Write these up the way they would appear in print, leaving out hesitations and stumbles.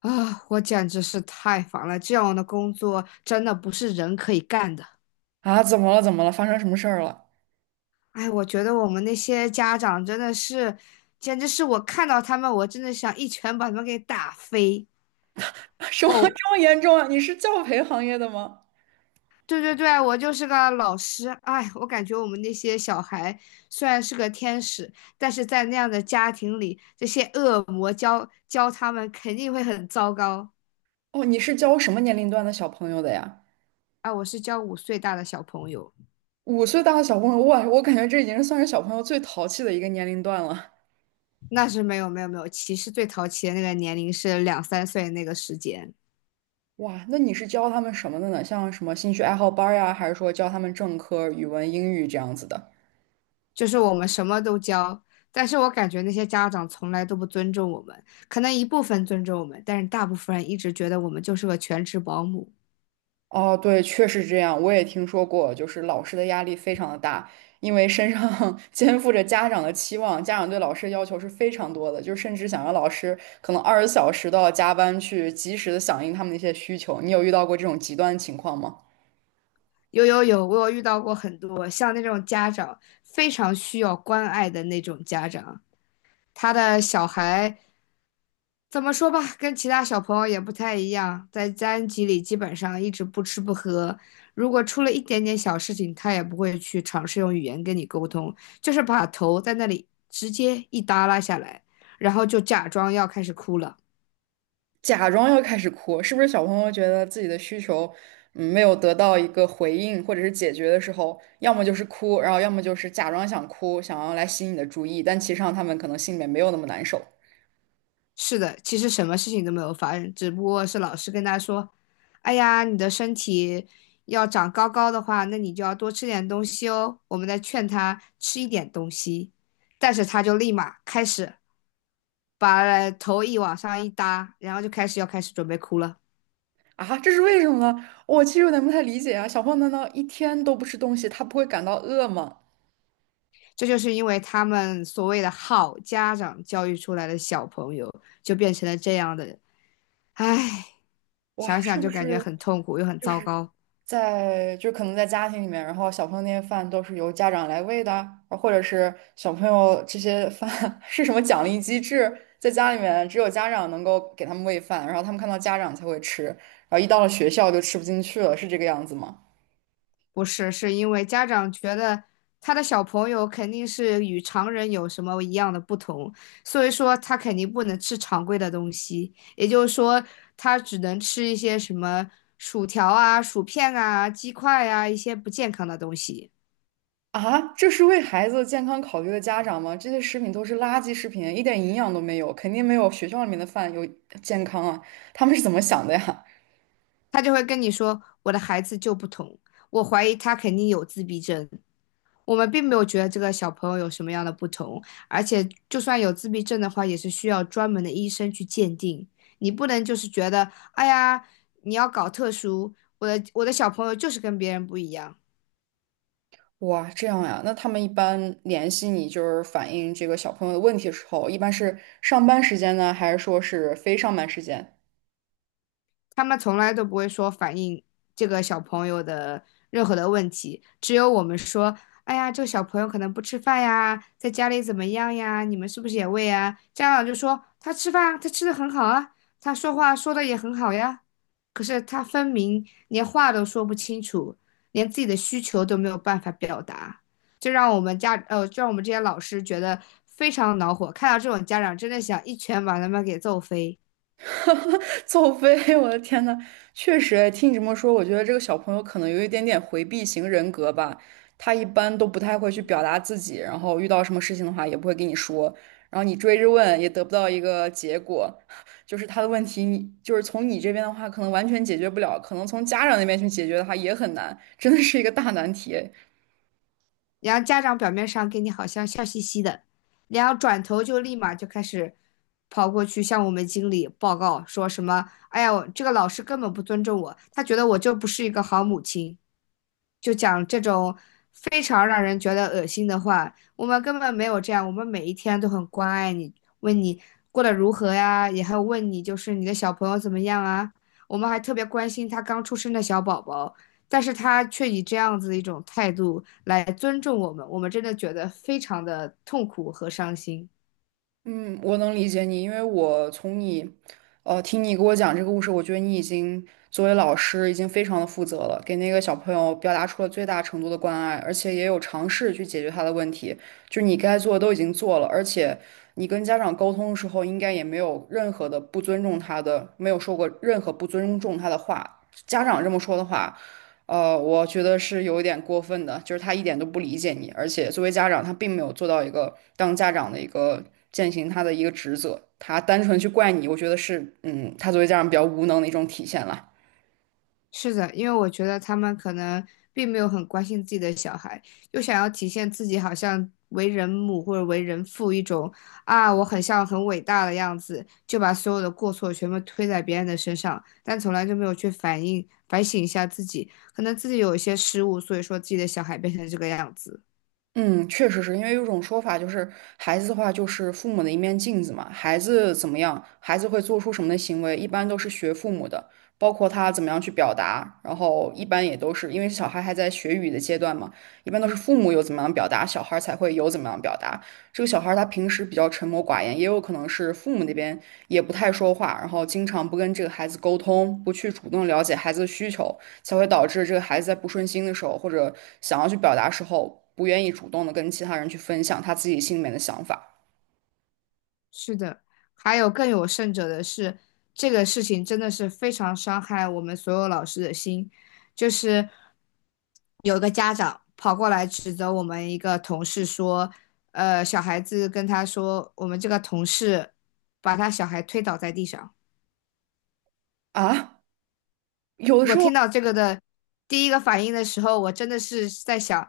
啊，我简直是太烦了！这样的工作真的不是人可以干的。啊，怎么了？怎么了？发生什么事儿了？哎，我觉得我们那些家长真的是，简直是我看到他们，我真的想一拳把他们给打飞。什么哦，这么严重啊？你是教培行业的吗？对对对，我就是个老师。哎，我感觉我们那些小孩虽然是个天使，但是在那样的家庭里，这些恶魔教教他们肯定会很糟糕。哦，你是教什么年龄段的小朋友的呀？哎，我是教5岁大的小朋友。5岁大的小朋友，哇，我感觉这已经是算是小朋友最淘气的一个年龄段了。那是没有没有没有，其实最淘气的那个年龄是两三岁那个时间，哇，那你是教他们什么的呢？像什么兴趣爱好班儿呀，还是说教他们正科语文、英语这样子的？就是我们什么都教，但是我感觉那些家长从来都不尊重我们，可能一部分尊重我们，但是大部分人一直觉得我们就是个全职保姆。哦，对，确实这样，我也听说过，就是老师的压力非常的大，因为身上 肩负着家长的期望，家长对老师的要求是非常多的，就甚至想让老师可能20小时都要加班去及时的响应他们的一些需求。你有遇到过这种极端的情况吗？有有有，我有遇到过很多像那种家长非常需要关爱的那种家长，他的小孩怎么说吧，跟其他小朋友也不太一样，在班级里基本上一直不吃不喝，如果出了一点点小事情，他也不会去尝试用语言跟你沟通，就是把头在那里直接一耷拉下来，然后就假装要开始哭了。假装要开始哭，是不是小朋友觉得自己的需求，嗯，没有得到一个回应或者是解决的时候，要么就是哭，然后要么就是假装想哭，想要来吸引你的注意，但其实上他们可能心里面没有那么难受。是的，其实什么事情都没有发生，只不过是老师跟他说：“哎呀，你的身体要长高高的话，那你就要多吃点东西哦。”我们在劝他吃一点东西，但是他就立马开始。把头一往上一搭，然后就开始要开始准备哭了。啊，这是为什么呢？我其实有点不太理解啊。小朋友难道一天都不吃东西，他不会感到饿吗？这就是因为他们所谓的好家长教育出来的小朋友，就变成了这样的人。唉，哇，想是想就不感觉是很痛苦又很就糟是糕。在就可能在家庭里面，然后小朋友那些饭都是由家长来喂的啊或者是小朋友这些饭 是什么奖励机制？在家里面只有家长能够给他们喂饭，然后他们看到家长才会吃，然后一到了学校就吃不进去了，是这个样子吗？不是，是因为家长觉得他的小朋友肯定是与常人有什么一样的不同，所以说他肯定不能吃常规的东西，也就是说他只能吃一些什么薯条啊、薯片啊、鸡块啊一些不健康的东西。啊，这是为孩子健康考虑的家长吗？这些食品都是垃圾食品，一点营养都没有，肯定没有学校里面的饭有健康啊。他们是怎么想的呀？他就会跟你说：“我的孩子就不同，我怀疑他肯定有自闭症。”我们并没有觉得这个小朋友有什么样的不同，而且就算有自闭症的话，也是需要专门的医生去鉴定。你不能就是觉得，哎呀，你要搞特殊，我的小朋友就是跟别人不一样。哇，这样呀？那他们一般联系你，就是反映这个小朋友的问题的时候，一般是上班时间呢，还是说是非上班时间？他们从来都不会说反映这个小朋友的任何的问题，只有我们说，哎呀，这个小朋友可能不吃饭呀，在家里怎么样呀？你们是不是也喂啊？家长就说他吃饭啊他吃的很好啊，他说话说的也很好呀。可是他分明连话都说不清楚，连自己的需求都没有办法表达，这让我们家呃，就让我们这些老师觉得非常恼火。看到这种家长，真的想一拳把他们给揍飞。哈哈，走飞！我的天呐，确实，哎听你这么说，我觉得这个小朋友可能有一点点回避型人格吧。他一般都不太会去表达自己，然后遇到什么事情的话也不会跟你说，然后你追着问也得不到一个结果，就是他的问题你，就是从你这边的话可能完全解决不了，可能从家长那边去解决的话也很难，真的是一个大难题。然后家长表面上跟你好像笑嘻嘻的，然后转头就立马就开始跑过去向我们经理报告，说什么：“哎呀，我这个老师根本不尊重我，他觉得我就不是一个好母亲。”就讲这种非常让人觉得恶心的话。我们根本没有这样，我们每一天都很关爱你，问你过得如何呀，也还有问你就是你的小朋友怎么样啊。我们还特别关心他刚出生的小宝宝，但是他却以这样子的一种态度来尊重我们，我们真的觉得非常的痛苦和伤心。嗯，我能理解你，因为我从你，听你给我讲这个故事，我觉得你已经作为老师已经非常的负责了，给那个小朋友表达出了最大程度的关爱，而且也有尝试去解决他的问题，就是你该做的都已经做了，而且你跟家长沟通的时候，应该也没有任何的不尊重他的，没有说过任何不尊重他的话，家长这么说的话。我觉得是有一点过分的，就是他一点都不理解你，而且作为家长，他并没有做到一个当家长的一个践行他的一个职责，他单纯去怪你，我觉得是，嗯，他作为家长比较无能的一种体现了。是的，因为我觉得他们可能并没有很关心自己的小孩，又想要体现自己好像为人母或者为人父一种啊，我很像很伟大的样子，就把所有的过错全部推在别人的身上，但从来就没有去反省一下自己，可能自己有一些失误，所以说自己的小孩变成这个样子。嗯，确实是因为有种说法，就是孩子的话就是父母的一面镜子嘛，孩子怎么样，孩子会做出什么的行为，一般都是学父母的，包括他怎么样去表达，然后一般也都是因为小孩还在学语的阶段嘛，一般都是父母有怎么样表达，小孩才会有怎么样表达。这个小孩儿他平时比较沉默寡言，也有可能是父母那边也不太说话，然后经常不跟这个孩子沟通，不去主动了解孩子的需求，才会导致这个孩子在不顺心的时候，或者想要去表达时候，不愿意主动的跟其他人去分享他自己心里面的想法是的，还有更有甚者的是，这个事情真的是非常伤害我们所有老师的心。就是有个家长跑过来指责我们一个同事说，小孩子跟他说，我们这个同事把他小孩推倒在地上。啊。有的时我候听到这个的第一个反应的时候，我真的是在想，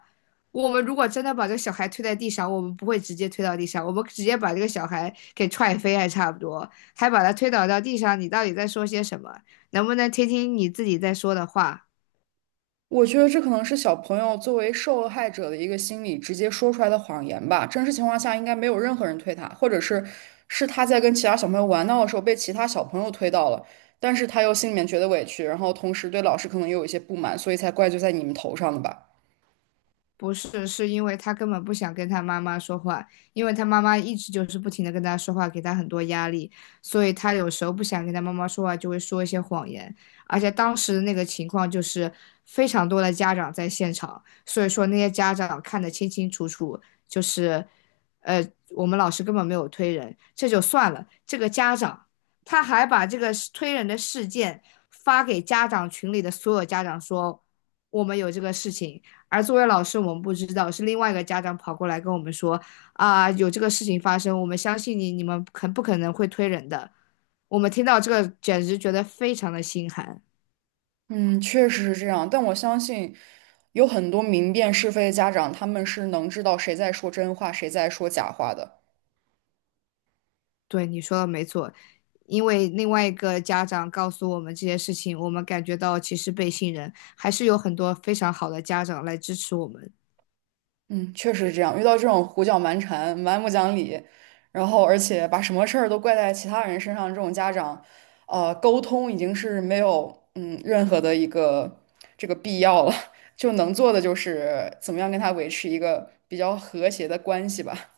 我们如果真的把这个小孩推在地上，我们不会直接推到地上，我们直接把这个小孩给踹飞还差不多，还把他推倒到地上，你到底在说些什么？能不能听听你自己在说的话？我觉得这可能是小朋友作为受害者的一个心理直接说出来的谎言吧。真实情况下，应该没有任何人推他，或者是他在跟其他小朋友玩闹的时候被其他小朋友推到了，但是他又心里面觉得委屈，然后同时对老师可能也有一些不满，所以才怪罪在你们头上的吧。不是，是因为他根本不想跟他妈妈说话，因为他妈妈一直就是不停的跟他说话，给他很多压力，所以他有时候不想跟他妈妈说话，就会说一些谎言。而且当时那个情况就是非常多的家长在现场，所以说那些家长看得清清楚楚，就是，呃，我们老师根本没有推人，这就算了，这个家长他还把这个推人的事件发给家长群里的所有家长说，我们有这个事情。而作为老师，我们不知道，是另外一个家长跑过来跟我们说啊，有这个事情发生，我们相信你，你们很不可能会推人的。我们听到这个，简直觉得非常的心寒。嗯，确实是这样，但我相信有很多明辨是非的家长，他们是能知道谁在说真话，谁在说假话的。对，你说的没错，因为另外一个家长告诉我们这些事情，我们感觉到其实被信任，还是有很多非常好的家长来支持我们。嗯，确实是这样。遇到这种胡搅蛮缠、蛮不讲理，然后而且把什么事儿都怪在其他人身上，这种家长，沟通已经是没有任何的一个这个必要了，就能做的就是怎么样跟他维持一个比较和谐的关系吧。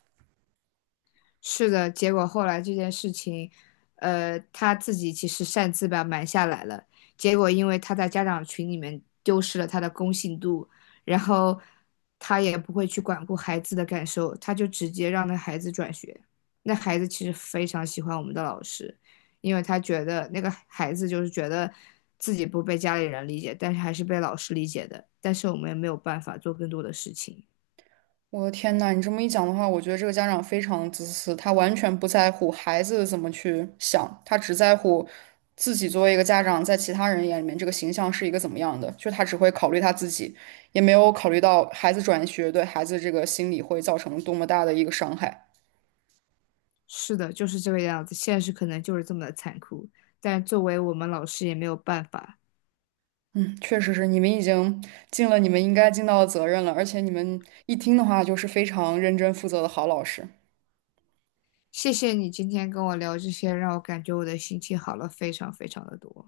是的，结果后来这件事情，他自己其实擅自把瞒下来了。结果因为他在家长群里面丢失了他的公信度，然后他也不会去管顾孩子的感受，他就直接让那孩子转学。那孩子其实非常喜欢我们的老师，因为他觉得那个孩子就是觉得自己不被家里人理解，但是还是被老师理解的。但是我们也没有办法做更多的事情。我的天呐，你这么一讲的话，我觉得这个家长非常自私，他完全不在乎孩子怎么去想，他只在乎自己作为一个家长，在其他人眼里面这个形象是一个怎么样的，就他只会考虑他自己，也没有考虑到孩子转学对孩子这个心理会造成多么大的一个伤害。是的，就是这个样子，现实可能就是这么的残酷，但作为我们老师也没有办法。嗯，确实是，你们已经尽了你们应该尽到的责任了，而且你们一听的话就是非常认真负责的好老师。谢谢你今天跟我聊这些，让我感觉我的心情好了非常非常的多。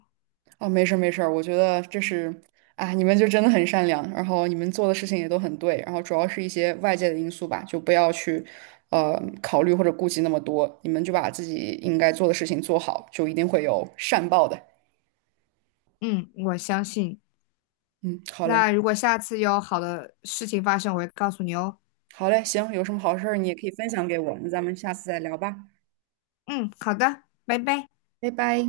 哦，没事儿没事儿，我觉得这是，啊，你们就真的很善良，然后你们做的事情也都很对，然后主要是一些外界的因素吧，就不要去，考虑或者顾及那么多，你们就把自己应该做的事情做好，就一定会有善报的。嗯，我相信。嗯，好嘞，那如果下次有好的事情发生，我会告诉你哦。好嘞，行，有什么好事儿你也可以分享给我，那咱们下次再聊吧，嗯，好的，拜拜。拜拜。